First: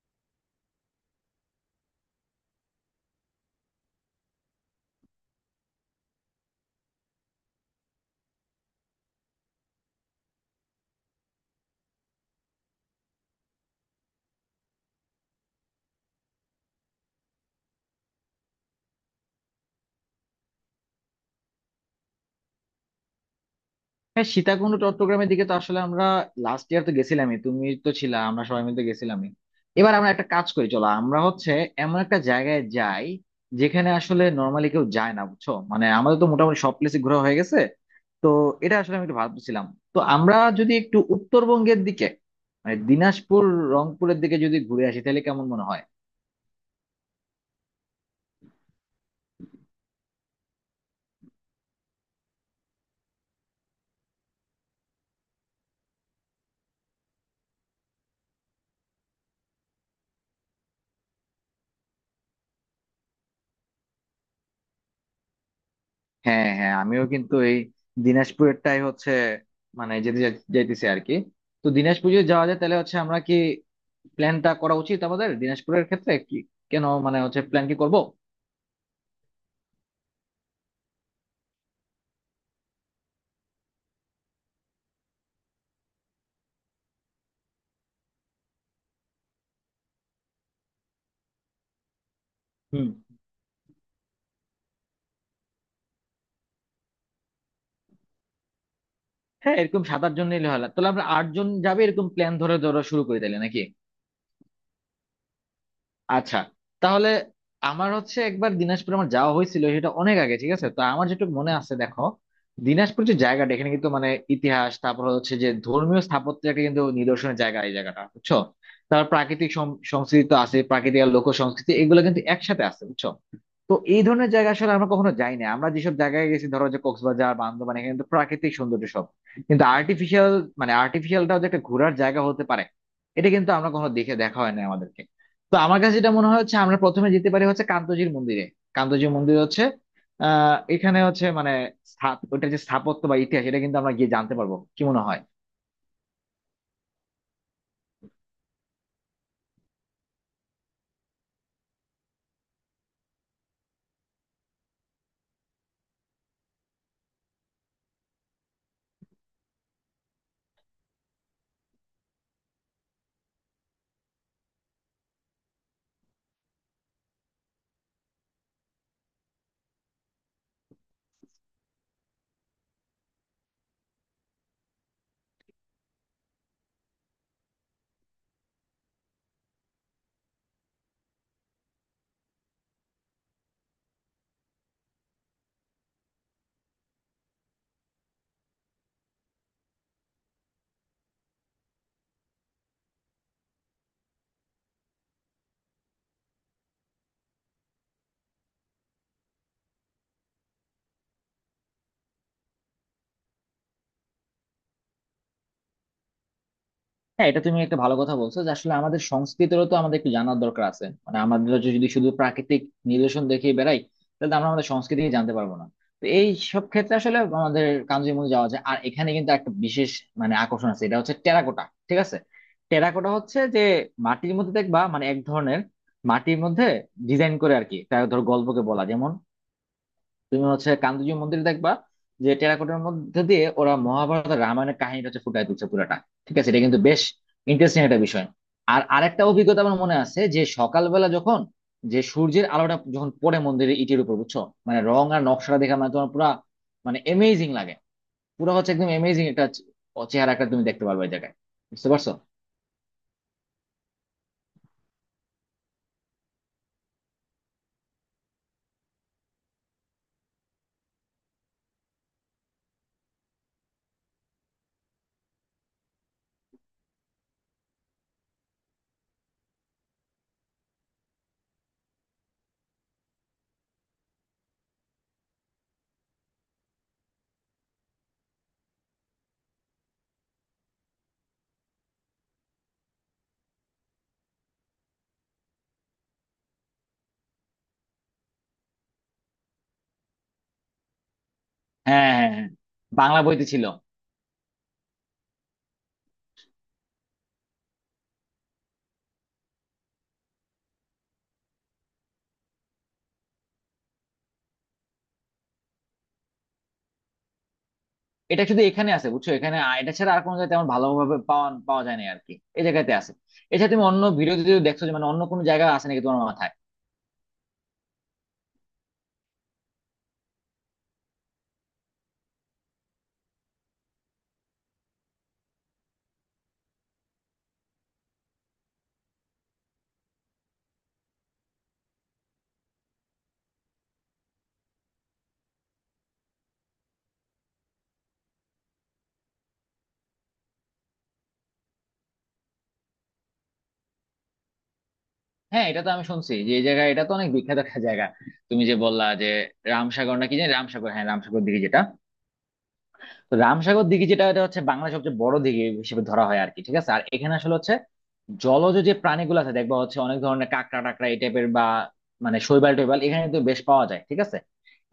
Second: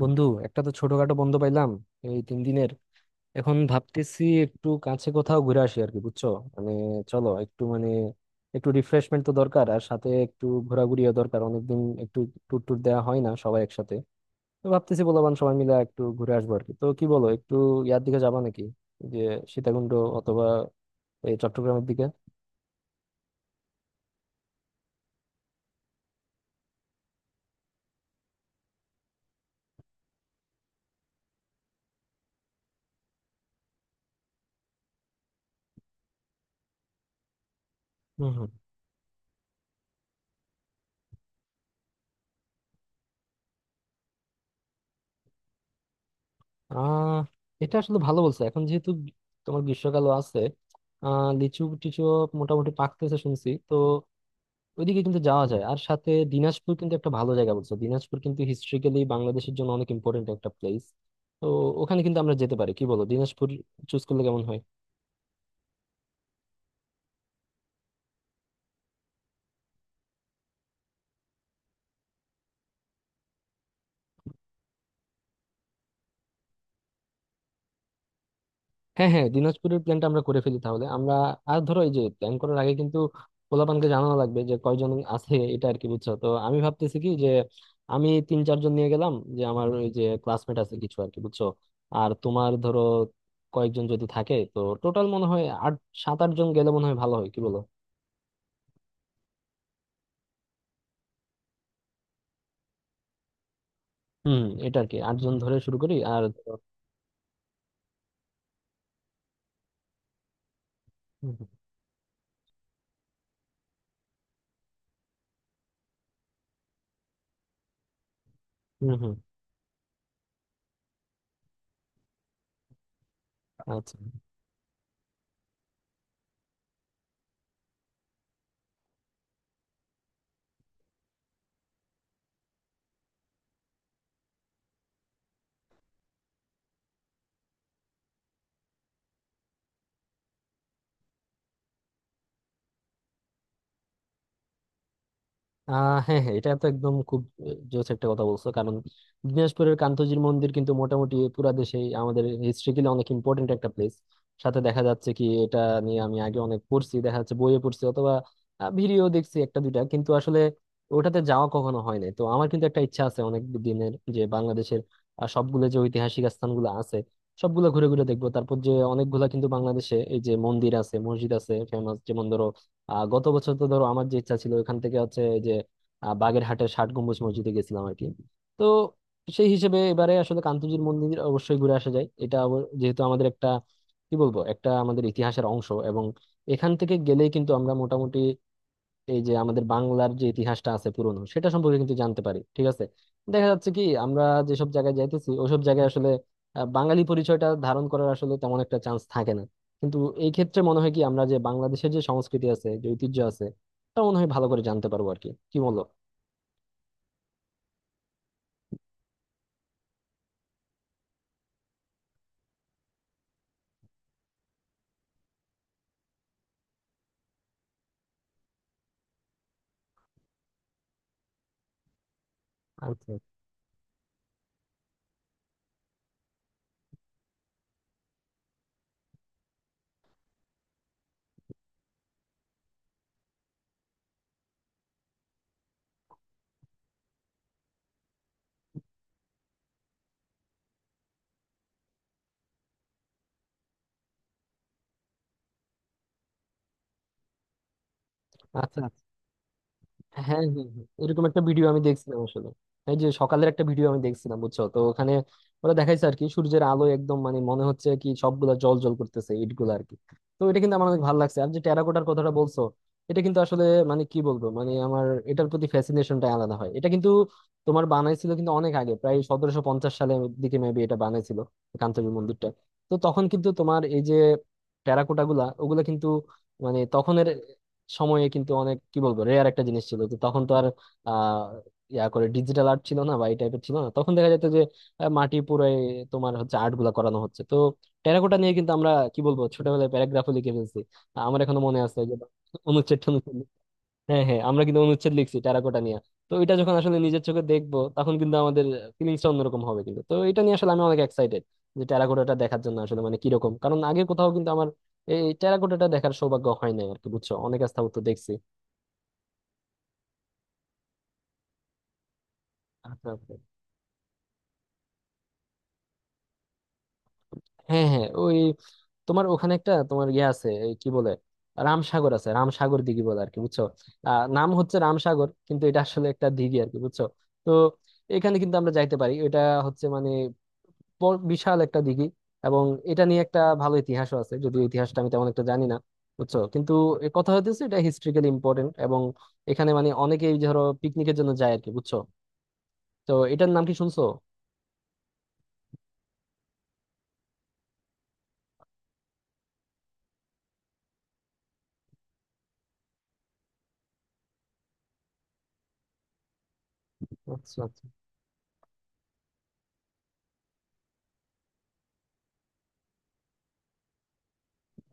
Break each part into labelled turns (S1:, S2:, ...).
S1: বন্ধু, একটা তো ছোটখাটো বন্ধ পাইলাম এই 3 দিনের। এখন ভাবতেছি একটু কাছে কোথাও ঘুরে আসি আর কি, বুঝছো? মানে চলো একটু একটু রিফ্রেশমেন্ট তো দরকার, আর সাথে একটু ঘোরাঘুরিও দরকার। অনেকদিন একটু ট্যুর ট্যুর দেওয়া হয় না সবাই একসাথে। তো ভাবতেছি বলবান সবাই মিলে একটু ঘুরে আসবো আর কি, তো কি বলো? একটু দিকে যাবা নাকি? যে সীতাকুণ্ড অথবা এই চট্টগ্রামের দিকে।
S2: হ্যাঁ, সীতাকুণ্ড চট্টগ্রামের দিকে তো আসলে আমরা লাস্ট ইয়ার তো গেছিলামই, তুমি তো ছিলা, আমরা সবাই মিলে তো গেছিলামই। এবার আমরা একটা কাজ করি, চলো আমরা হচ্ছে এমন একটা জায়গায় যাই যেখানে আসলে নর্মালি কেউ যায় না, বুঝছো? মানে আমাদের তো মোটামুটি সব প্লেসে ঘোরা হয়ে গেছে।
S1: হম
S2: তো
S1: হম।
S2: এটা আসলে আমি একটু ভাবছিলাম। তো আমরা যদি একটু উত্তরবঙ্গের দিকে, মানে দিনাজপুর, রংপুরের দিকে যদি ঘুরে আসি তাহলে কেমন মনে হয়?
S1: আহ এটা আসলে ভালো বলছো, এখন যেহেতু তোমার গ্রীষ্মকালও আছে। লিচু টিচু মোটামুটি পাকতেছে শুনছি তো, ওইদিকে কিন্তু যাওয়া যায়। আর সাথে দিনাজপুর কিন্তু একটা ভালো জায়গা বলছো। দিনাজপুর কিন্তু হিস্ট্রিক্যালি বাংলাদেশের জন্য অনেক ইম্পর্টেন্ট একটা প্লেস। তো ওখানে কিন্তু আমরা যেতে পারি, কি বলো? দিনাজপুর চুজ করলে কেমন হয়?
S2: হ্যাঁ হ্যাঁ, আমিও কিন্তু এই দিনাজপুরেরটাই হচ্ছে, মানে যেতে যাইতেছি আর কি। তো দিনাজপুর যদি যাওয়া যায় তাহলে হচ্ছে আমরা কি প্ল্যানটা করা উচিত আমাদের দিনাজপুরের ক্ষেত্রে? কি, কেন, মানে হচ্ছে প্ল্যান কি করবো?
S1: হ্যাঁ হ্যাঁ, দিনাজপুরের প্ল্যানটা আমরা করে ফেলি তাহলে আমরা। আর ধরো, এই যে প্ল্যান করার আগে কিন্তু পোলাপানকে জানানো লাগবে যে কয়জন আছে এটা আর কি, বুঝছো? তো আমি ভাবতেছি কি যে আমি তিন চারজন নিয়ে গেলাম, যে আমার ওই যে ক্লাসমেট আছে কিছু আর কি, বুঝছো? আর তোমার ধরো
S2: হুম।
S1: কয়েকজন যদি থাকে, তো টোটাল মনে হয় আট 7-8 জন গেলে মনে হয় ভালো হয়, কি বলো?
S2: হ্যাঁ, এরকম 7-8 জন নিলে হয় না। তাহলে আমরা 8 জন যাবে এরকম প্ল্যান ধরে ধরে শুরু করে দিলে নাকি?
S1: হুম, এটা আর কি আটজন ধরে শুরু করি আর
S2: আচ্ছা, তাহলে আমার হচ্ছে একবার দিনাজপুর আমার যাওয়া হয়েছিল, সেটা অনেক আগে, ঠিক আছে? তো আমার
S1: হুম
S2: যেটুকু মনে আছে দেখো, দিনাজপুর যে জায়গাটা এখানে কিন্তু মানে ইতিহাস, তারপর হচ্ছে যে ধর্মীয় স্থাপত্যের একটা কিন্তু নিদর্শনের জায়গা এই জায়গাটা, বুঝছো?
S1: হুম, হুম,
S2: তারপর
S1: হুম,
S2: প্রাকৃতিক সংস্কৃতি তো আছে, প্রাকৃতিক আর লোক সংস্কৃতি এগুলো কিন্তু একসাথে আছে, বুঝছো? তো
S1: আচ্ছা।
S2: এই ধরনের জায়গা আসলে আমরা কখনো যাই না। আমরা যেসব জায়গায় গেছি ধরো যে কক্সবাজার, বান্দরবান, এখানে তো প্রাকৃতিক সৌন্দর্য সব, কিন্তু আর্টিফিশিয়াল, মানে আর্টিফিশিয়ালটাও যে একটা ঘোরার জায়গা হতে পারে এটা কিন্তু আমরা কখনো দেখে দেখা হয় না আমাদেরকে। তো আমার কাছে যেটা মনে হয় হচ্ছে আমরা প্রথমে যেতে পারি হচ্ছে কান্তজির মন্দিরে। কান্তজির মন্দির হচ্ছে এখানে হচ্ছে মানে স্থাপ, ওটা যে স্থাপত্য বা ইতিহাস এটা কিন্তু আমরা গিয়ে জানতে পারবো, কি মনে হয়?
S1: হ্যাঁ হ্যাঁ, এটা তো একদম খুব জোস একটা কথা বলছো কারণ দিনাজপুরের কান্তজির মন্দির কিন্তু মোটামুটি পুরা দেশে আমাদের হিস্ট্রিক্যালি অনেক ইম্পর্টেন্ট একটা প্লেস। সাথে দেখা যাচ্ছে কি এটা নিয়ে আমি আগে অনেক পড়ছি, দেখা যাচ্ছে বইয়ে পড়ছি অথবা ভিডিও দেখছি একটা দুইটা, কিন্তু আসলে ওটাতে যাওয়া কখনো হয় নাই। তো আমার কিন্তু একটা ইচ্ছা আছে অনেক দিনের যে বাংলাদেশের সবগুলো যে ঐতিহাসিক স্থানগুলো আছে সবগুলো ঘুরে ঘুরে দেখবো। তারপর যে অনেকগুলা কিন্তু বাংলাদেশে এই যে মন্দির আছে মসজিদ আছে ফেমাস, যেমন ধরো গত বছর তো ধরো আমার যে ইচ্ছা ছিল ওখান থেকে হচ্ছে এই যে বাগেরহাটের ষাট গম্বুজ মসজিদে গেছিলাম আর কি। তো সেই হিসেবে এবারে আসলে কান্তজির মন্দির অবশ্যই ঘুরে আসা যায়। এটা যেহেতু আমাদের একটা কি বলবো একটা আমাদের ইতিহাসের অংশ, এবং এখান থেকে গেলেই কিন্তু আমরা মোটামুটি এই যে আমাদের বাংলার যে ইতিহাসটা আছে পুরনো, সেটা সম্পর্কে কিন্তু জানতে পারি, ঠিক আছে। দেখা যাচ্ছে কি আমরা যেসব জায়গায় যাইতেছি ওসব জায়গায় আসলে বাঙালি পরিচয়টা ধারণ করার আসলে তেমন একটা চান্স থাকে না। কিন্তু এই ক্ষেত্রে মনে হয় কি আমরা যে বাংলাদেশের যে সংস্কৃতি আছে যে ঐতিহ্য আছে, তা মনে হয় ভালো করে জানতে পারবো আর কি, কি বলো?
S2: হ্যাঁ, এটা তুমি একটা ভালো কথা বলছো যে আসলে আমাদের সংস্কৃতিরও তো আমাদের একটু জানার দরকার আছে, মানে আমাদের যে যদি শুধু প্রাকৃতিক নিদর্শন দেখে বেড়াই তাহলে তো আমরা আমাদের সংস্কৃতিকে জানতে পারবো না। তো এই সব ক্ষেত্রে আসলে আমাদের কাঞ্চনজঙ্ঘা যাওয়া যায়, আর এখানে কিন্তু একটা বিশেষ মানে আকর্ষণ আছে, এটা হচ্ছে টেরাকোটা, ঠিক আছে? টেরাকোটা
S1: আচ্ছা
S2: হচ্ছে যে মাটির মধ্যে দেখবা মানে এক ধরনের মাটির মধ্যে ডিজাইন করে আর কি, তার ধর গল্পকে বলা, যেমন তুমি হচ্ছে কান্দুজি মন্দির দেখবা যে টেরাকোটার মধ্যে দিয়ে ওরা মহাভারত আর রামায়ণের কাহিনীটা হচ্ছে ফুটায় তুলছে পুরাটা, ঠিক আছে? এটা কিন্তু বেশ ইন্টারেস্টিং একটা বিষয়। আর আরেকটা অভিজ্ঞতা আমার মনে আছে যে সকালবেলা যখন যে সূর্যের আলোটা যখন পড়ে মন্দিরের ইটের উপর, বুঝছো, মানে রং আর নকশাটা দেখা মানে তোমার পুরা মানে এমেজিং লাগে, পুরো হচ্ছে
S1: আচ্ছা,
S2: একদম
S1: আচ্ছা।
S2: এমেজিং একটা
S1: হ্যাঁ
S2: চেহারা
S1: হ্যাঁ
S2: একটা তুমি
S1: হ্যাঁ।
S2: দেখতে পারবে ওই
S1: এরকম
S2: জায়গায়।
S1: একটা ভিডিও আমি
S2: বুঝতে পারছো?
S1: দেখছিলাম আসলে। এই যে সকালের একটা ভিডিও আমি দেখছিলাম, বুঝছো তো ওখানে ওরা দেখাইছে আর কি, সূর্যের আলো একদম মানে মনে হচ্ছে কি সবগুলা জল জল করতেছে ইট গুলা আর কি। তো এটা কিন্তু আমার অনেক ভালো লাগছে। আর যে টেরাকোটার কথাটা বলছো, এটা কিন্তু আসলে মানে কি বলবো মানে আমার এটার প্রতি ফ্যাসিনেশনটা আলাদা হয়। এটা কিন্তু তোমার বানাইছিল কিন্তু অনেক আগে, প্রায় 1750 সালের দিকে মেবি এটা বানাইছিল, কান্তবি মন্দিরটা। তো তখন কিন্তু তোমার এই যে টেরাকোটা গুলা ওগুলা কিন্তু মানে তখনের সময়ে কিন্তু অনেক কি বলবো রেয়ার একটা জিনিস ছিল। তো তখন তো আর আহ ইয়া করে ডিজিটাল আর্ট ছিল না বা এই টাইপের ছিল না। তখন দেখা যেত যে মাটি পুরো তোমার হচ্ছে আর্ট গুলা করানো হচ্ছে। তো টেরাকোটা নিয়ে কিন্তু আমরা কি বলবো ছোটবেলায় প্যারাগ্রাফও লিখে ফেলছি। আমার এখনো মনে আছে
S2: হ্যাঁ
S1: যে
S2: হ্যাঁ হ্যাঁ,
S1: অনুচ্ছেদ
S2: বাংলা
S1: টনুচ্ছেদ।
S2: বইতে ছিল।
S1: হ্যাঁ হ্যাঁ, আমরা কিন্তু অনুচ্ছেদ লিখছি টেরাকোটা নিয়ে। তো এটা যখন আসলে নিজের চোখে দেখবো তখন কিন্তু আমাদের ফিলিংসটা অন্যরকম হবে কিন্তু। তো এটা নিয়ে আসলে আমি অনেক এক্সাইটেড যে টেরাকোটাটা দেখার জন্য আসলে, মানে কিরকম, কারণ আগে কোথাও কিন্তু আমার এই টেরাকোটাটা দেখার সৌভাগ্য হয় নাই আর কি, বুঝছো, অনেক স্থাপত্য দেখছি।
S2: এটা শুধু এখানে আছে, বুঝছো? এখানে এটা ছাড়া আর কোনো জায়গায় তেমন ভালোভাবে পাওয়া পাওয়া যায় না আর কি, এই জায়গাতে
S1: আচ্ছা
S2: আছে।
S1: আচ্ছা।
S2: এছাড়া তুমি অন্য ভিডিওতে যদি দেখছো যে মানে অন্য কোনো জায়গা আছে নাকি তোমার মাথায়?
S1: হ্যাঁ হ্যাঁ, ওই তোমার ওখানে একটা তোমার আছে এই কি বলে রামসাগর আছে, রামসাগর দিঘি বলে আর কি, বুঝছো? নাম হচ্ছে রামসাগর কিন্তু এটা আসলে একটা দিঘি আর কি, বুঝছো? তো এখানে কিন্তু আমরা যাইতে পারি। এটা হচ্ছে মানে বিশাল একটা দিঘি। এবং এটা নিয়ে একটা ভালো ইতিহাসও আছে, যদিও ইতিহাসটা আমি তেমন একটা জানি না, বুঝছো, কিন্তু এ কথা হইতেছে এটা হিস্ট্রিক্যালি ইম্পর্টেন্ট। এবং এখানে মানে অনেকেই ধরো পিকনিকের জন্য যায় আর কি, বুঝছো। তো এটার নাম কি শুনছো?
S2: হ্যাঁ, এটা তো আমি শুনছি যে এই জায়গা, এটা তো অনেক বিখ্যাত একটা জায়গা। তুমি যে বললা যে রামসাগর নাকি জানি, রামসাগর, হ্যাঁ রামসাগর দিঘি যেটা, তো রামসাগর দিঘি যেটা, এটা হচ্ছে বাংলার সবচেয়ে বড় দিঘি হিসেবে ধরা হয় আর কি, ঠিক আছে? আর এখানে আসলে
S1: আচ্ছা
S2: হচ্ছে
S1: আচ্ছা,
S2: জলজ যে প্রাণীগুলো আছে দেখবা হচ্ছে অনেক ধরনের কাঁকড়া টাকড়া এই টাইপের বা মানে শৈবাল টৈবাল এখানে কিন্তু বেশ পাওয়া যায়, ঠিক আছে?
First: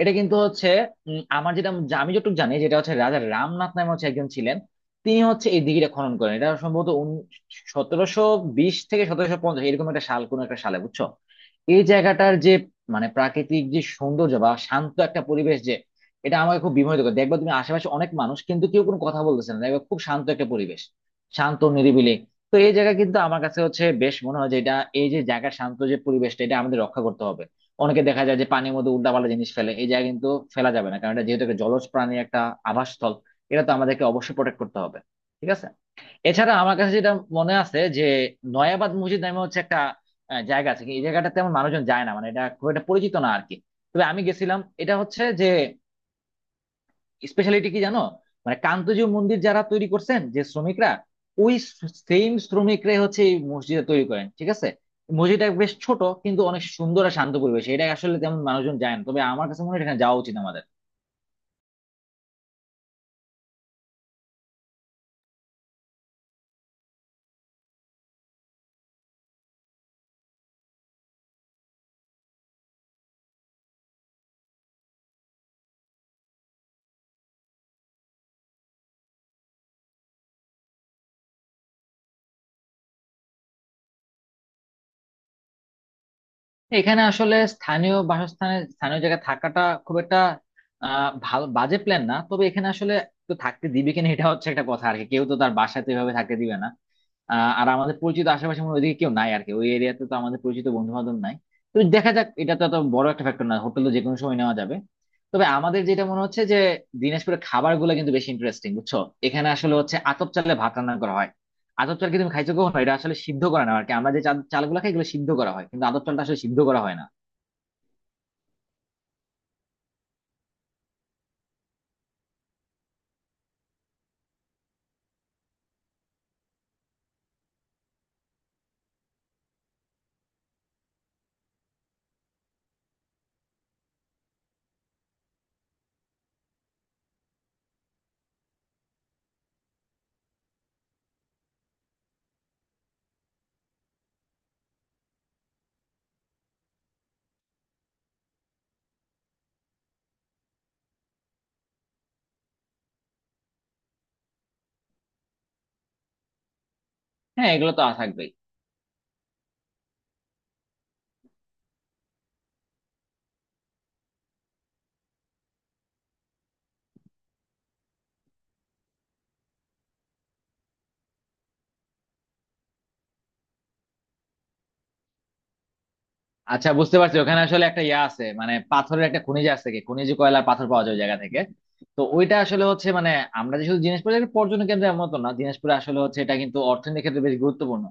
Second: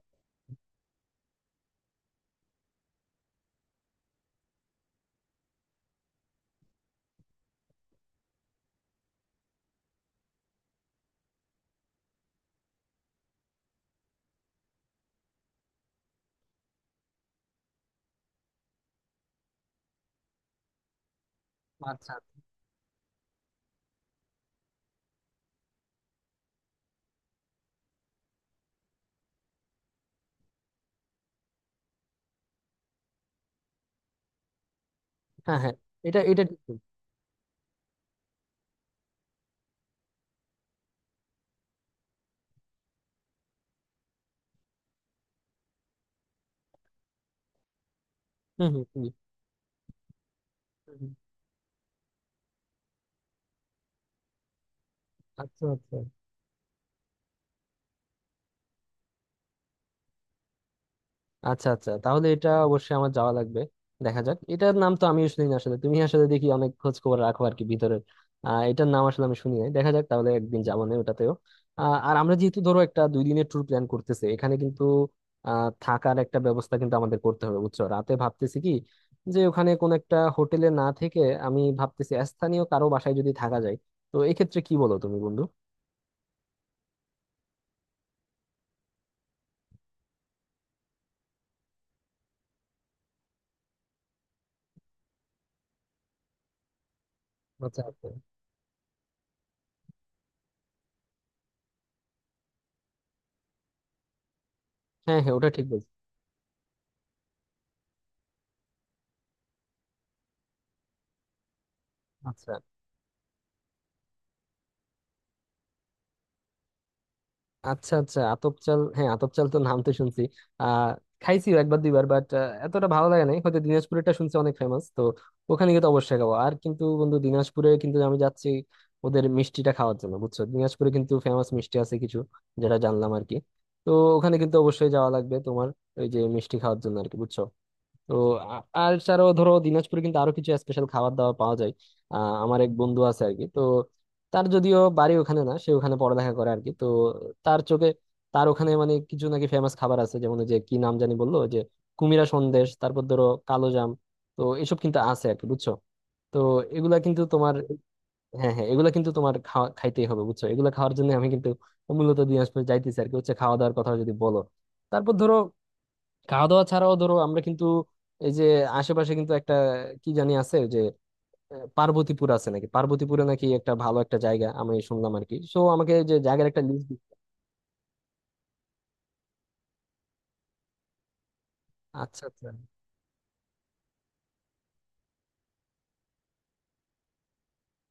S2: এটা কিন্তু হচ্ছে আমার যেটা আমি যতটুকু জানি যেটা হচ্ছে রাজা রামনাথ নামে হচ্ছে একজন ছিলেন, তিনি হচ্ছে এই দিঘিটা খনন করেন, এটা সম্ভবত 1720 বিশ থেকে 1750 এরকম একটা সাল, কোন একটা সালে, বুঝছো? এই জায়গাটার যে মানে প্রাকৃতিক যে সৌন্দর্য বা শান্ত একটা পরিবেশ, যে এটা আমাকে খুব বিমোহিত করে। দেখবা তুমি আশেপাশে অনেক মানুষ কিন্তু কেউ কোনো কথা বলতেছে না, দেখবা খুব শান্ত একটা পরিবেশ, শান্ত
S1: আচ্ছা
S2: নিরিবিলি।
S1: আচ্ছা।
S2: তো এই জায়গা কিন্তু আমার কাছে হচ্ছে বেশ, মনে হয় যে এটা এই যে জায়গা শান্ত যে পরিবেশটা এটা আমাদের রক্ষা করতে হবে। অনেকে দেখা যায় যে পানির মধ্যে উল্টাপাল্টা জিনিস ফেলে, এই জায়গা কিন্তু ফেলা যাবে না কারণ এটা যেহেতু একটা জলজ প্রাণীর একটা আবাসস্থল, এটা তো আমাদেরকে অবশ্যই প্রোটেক্ট করতে হবে, ঠিক
S1: হ্যাঁ
S2: আছে?
S1: হ্যাঁ, এটা এটা
S2: এছাড়া আমার
S1: ঠিক।
S2: কাছে যেটা মনে আছে যে নয়াবাদ মসজিদ নামে হচ্ছে একটা জায়গা আছে, কি এই জায়গাটা তেমন মানুষজন যায় না, মানে এটা খুব একটা পরিচিত না আর কি। তবে আমি গেছিলাম, এটা হচ্ছে যে স্পেশালিটি কি জানো, মানে
S1: হুম
S2: কান্তজি
S1: হুম
S2: মন্দির যারা তৈরি করছেন যে শ্রমিকরা,
S1: হুম।
S2: ওই সেম শ্রমিকরাই হচ্ছে এই মসজিদটা তৈরি করেন, ঠিক আছে? মসজিদটা
S1: আচ্ছা
S2: বেশ
S1: আচ্ছা,
S2: ছোট কিন্তু অনেক সুন্দর আর শান্ত পরিবেশ, এটা আসলে তেমন মানুষজন যায় না তবে আমার কাছে মনে হয় এখানে যাওয়া উচিত আমাদের।
S1: আচ্ছা আচ্ছা, তাহলে এটা অবশ্যই আমার যাওয়া লাগবে। দেখা যাক, এটার নাম তো আমিও শুনি না আসলে, তুমি আসলে দেখি অনেক খোঁজ খবর রাখো আর কি ভিতরের। এটার নাম আসলে আমি শুনি নাই। দেখা যাক তাহলে, একদিন যাবো না ওটাতেও। আর আমরা যেহেতু ধরো একটা 2 দিনের ট্যুর প্ল্যান করতেছি, এখানে কিন্তু থাকার একটা ব্যবস্থা কিন্তু আমাদের করতে হবে, বুঝছো। রাতে ভাবতেছি কি যে ওখানে কোন একটা হোটেলে না থেকে আমি ভাবতেছি স্থানীয় কারো বাসায় যদি থাকা যায়। তো এক্ষেত্রে কি বলো তুমি বন্ধু?
S2: এখানে আসলে স্থানীয় বাসস্থানে স্থানীয় জায়গায় থাকাটা খুব একটা ভালো বাজে প্ল্যান না, তবে এখানে আসলে তো থাকতে দিবে কিনা এটা হচ্ছে একটা কথা আর কি, কেউ তো তার বাসাতে এভাবে থাকতে দিবে না। আর
S1: আচ্ছা
S2: আমাদের
S1: আচ্ছা।
S2: পরিচিত আশেপাশে মনে হয় ওইদিকে কেউ নাই আর কি, ওই এরিয়াতে তো আমাদের পরিচিত বন্ধু বান্ধব নাই। তো দেখা যাক, এটা তো এত বড় একটা ফ্যাক্টর না, হোটেল তো যেকোনো সময় নেওয়া যাবে।
S1: হ্যাঁ হ্যাঁ,
S2: তবে
S1: ওটা ঠিক
S2: আমাদের
S1: বলছো।
S2: যেটা মনে হচ্ছে যে দিনাজপুরের খাবার গুলো কিন্তু বেশি ইন্টারেস্টিং, বুঝছো? এখানে আসলে হচ্ছে আতপ চালে ভাত রান্না করা হয়। আতপ চাল কি তুমি খাইছো
S1: আচ্ছা
S2: কখনো? এটা আসলে সিদ্ধ করা না আর কি, আমরা যে চালগুলো খাই এগুলো সিদ্ধ করা হয় কিন্তু আতপ চালটা আসলে সিদ্ধ করা হয় না।
S1: আচ্ছা, আচ্ছা আতপ চাল, হ্যাঁ আতপ চাল তো নাম তো শুনছি। আহ খাইছিও একবার দুইবার বাট এতটা ভালো লাগে নাই, হয়তো দিনাজপুরেরটা শুনছি অনেক ফেমাস। তো ওখানে গিয়ে তো অবশ্যই খাবো। আর কিন্তু বন্ধু দিনাজপুরে কিন্তু আমি যাচ্ছি ওদের মিষ্টিটা খাওয়ার জন্য, বুঝছো দিনাজপুরে কিন্তু ফেমাস মিষ্টি আছে কিছু, যেটা জানলাম আর কি। তো ওখানে কিন্তু অবশ্যই যাওয়া লাগবে তোমার, ওই যে মিষ্টি খাওয়ার জন্য আর কি, বুঝছো। তো আর ছাড়াও ধরো দিনাজপুরে কিন্তু আরো কিছু স্পেশাল খাবার দাবার পাওয়া যায়। আহ আমার এক বন্ধু আছে আর কি, তো তার যদিও বাড়ি ওখানে না, সে ওখানে পড়ালেখা করে আর কি। তো তার চোখে তার ওখানে মানে কিছু নাকি ফেমাস খাবার আছে, যেমন ওই যে কি নাম জানি বললো ওই যে কুমিরা সন্দেশ, তারপর ধরো কালো জাম। তো এসব কিন্তু আছে আর কি, বুঝছো। তো এগুলা কিন্তু
S2: হ্যাঁ,
S1: তোমার
S2: এগুলো তো থাকবেই।
S1: হ্যাঁ হ্যাঁ এগুলা কিন্তু তোমার খাওয়া খাইতেই হবে, বুঝছো এগুলা খাওয়ার জন্য আমি কিন্তু মূলত দিনাজপুর যাইতেছি আর কি, হচ্ছে খাওয়া দাওয়ার কথা যদি বলো। তারপর ধরো খাওয়া দাওয়া ছাড়াও ধরো আমরা কিন্তু এই যে আশেপাশে কিন্তু একটা কি জানি আছে যে পার্বতীপুর আছে নাকি, পার্বতীপুরে নাকি একটা ভালো একটা জায়গা আমি শুনলাম আর কি, সো আমাকে যে জায়গার একটা
S2: আচ্ছা,
S1: লিস্ট।
S2: বুঝতে পারছি, ওখানে আসলে একটা ইয়া আছে মানে পাথরের একটা খনিজ আছে, কি খনিজ, কয়লার পাথর পাওয়া যায় ওই জায়গা থেকে। তো
S1: আচ্ছা
S2: ওইটা
S1: আচ্ছা।
S2: আসলে হচ্ছে মানে আমরা যে শুধু দিনাজপুরে একটা পর্যটন কেন্দ্র এমন তো না, দিনাজপুরে আসলে হচ্ছে এটা কিন্তু অর্থনীতির ক্ষেত্রে বেশ গুরুত্বপূর্ণ,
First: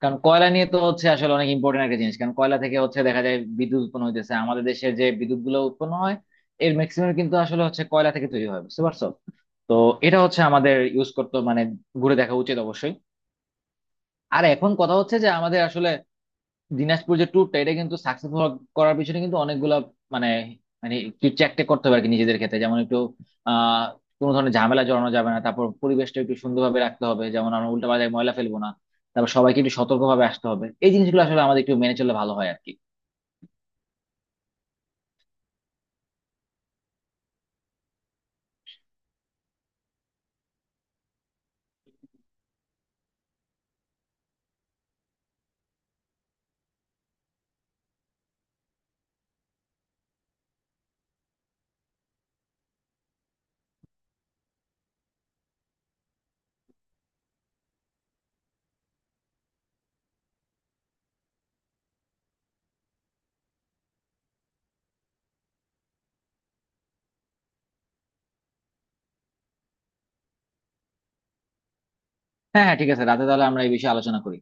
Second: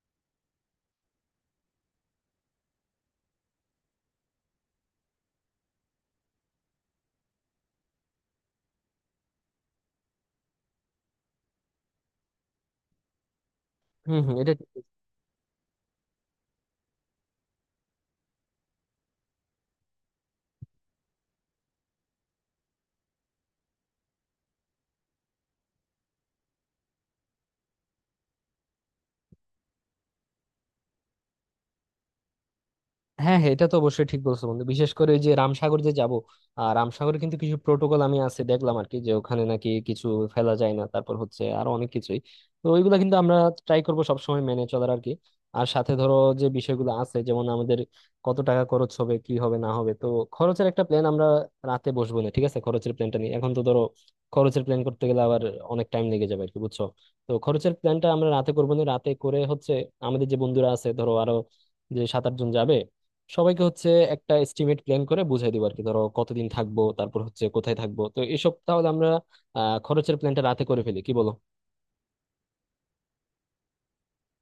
S2: কারণ কয়লা নিয়ে তো হচ্ছে আসলে অনেক ইম্পর্টেন্ট একটা জিনিস, কারণ কয়লা থেকে হচ্ছে দেখা যায় বিদ্যুৎ উৎপন্ন হইতেছে। আমাদের দেশে যে বিদ্যুৎ গুলো উৎপন্ন হয় এর ম্যাক্সিমাম কিন্তু আসলে হচ্ছে কয়লা থেকে তৈরি হয়, বুঝতে পারছো? তো এটা হচ্ছে আমাদের ইউজ করতে মানে ঘুরে দেখা উচিত অবশ্যই।
S1: হম হম,
S2: আর
S1: এটা
S2: এখন
S1: ঠিক।
S2: কথা হচ্ছে যে আমাদের আসলে দিনাজপুর যে ট্যুরটা এটা কিন্তু সাকসেসফুল করার পিছনে কিন্তু অনেকগুলা মানে মানে একটু চেক করতে হবে আর কি নিজেদের ক্ষেত্রে, যেমন একটু আহ কোনো ধরনের ঝামেলা জড়ানো যাবে না, তারপর পরিবেশটা একটু সুন্দরভাবে রাখতে হবে, যেমন আমরা উল্টা পাল্টা ময়লা ফেলবো না, তারপর সবাইকে একটু সতর্কভাবে আসতে হবে, এই জিনিসগুলো আসলে আমাদের একটু মেনে চললে ভালো হয় আর কি।
S1: হ্যাঁ হ্যাঁ, এটা তো অবশ্যই ঠিক বলছো বন্ধু, বিশেষ করে ওই যে রামসাগর যে যাব। আর রামসাগরে কিন্তু কিছু প্রোটোকল আমি আছে দেখলাম আর কি, যে ওখানে নাকি কিছু ফেলা যায় না, তারপর হচ্ছে আরো অনেক কিছুই। তো ওইগুলা কিন্তু আমরা ট্রাই করব সবসময় মেনে চলার আর কি। আর সাথে ধরো যে বিষয়গুলো আছে যেমন আমাদের কত টাকা খরচ হবে কি হবে না হবে, তো খরচের একটা প্ল্যান আমরা রাতে বসবো না ঠিক আছে খরচের প্ল্যানটা নিয়ে। এখন তো ধরো খরচের প্ল্যান করতে গেলে আবার অনেক টাইম লেগে যাবে আর কি, বুঝছো। তো খরচের প্ল্যানটা আমরা রাতে করবো না রাতে করে হচ্ছে, আমাদের যে বন্ধুরা আছে ধরো আরো যে 7-8 জন যাবে সবাইকে হচ্ছে একটা এস্টিমেট প্ল্যান করে বুঝাই দিব আর কি, ধরো কতদিন থাকবো তারপর হচ্ছে কোথায় থাকবো। তো এসব তাহলে আমরা খরচের প্ল্যানটা রাতে করে ফেলি, কি বলো?
S2: হ্যাঁ হ্যাঁ ঠিক আছে, রাতে তাহলে আমরা এই বিষয়ে আলোচনা করি।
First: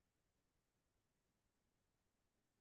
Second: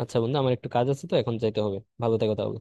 S1: আচ্ছা বন্ধু আমার একটু কাজ আছে, তো এখন যাইতে হবে। ভালো থেকো তাহলে।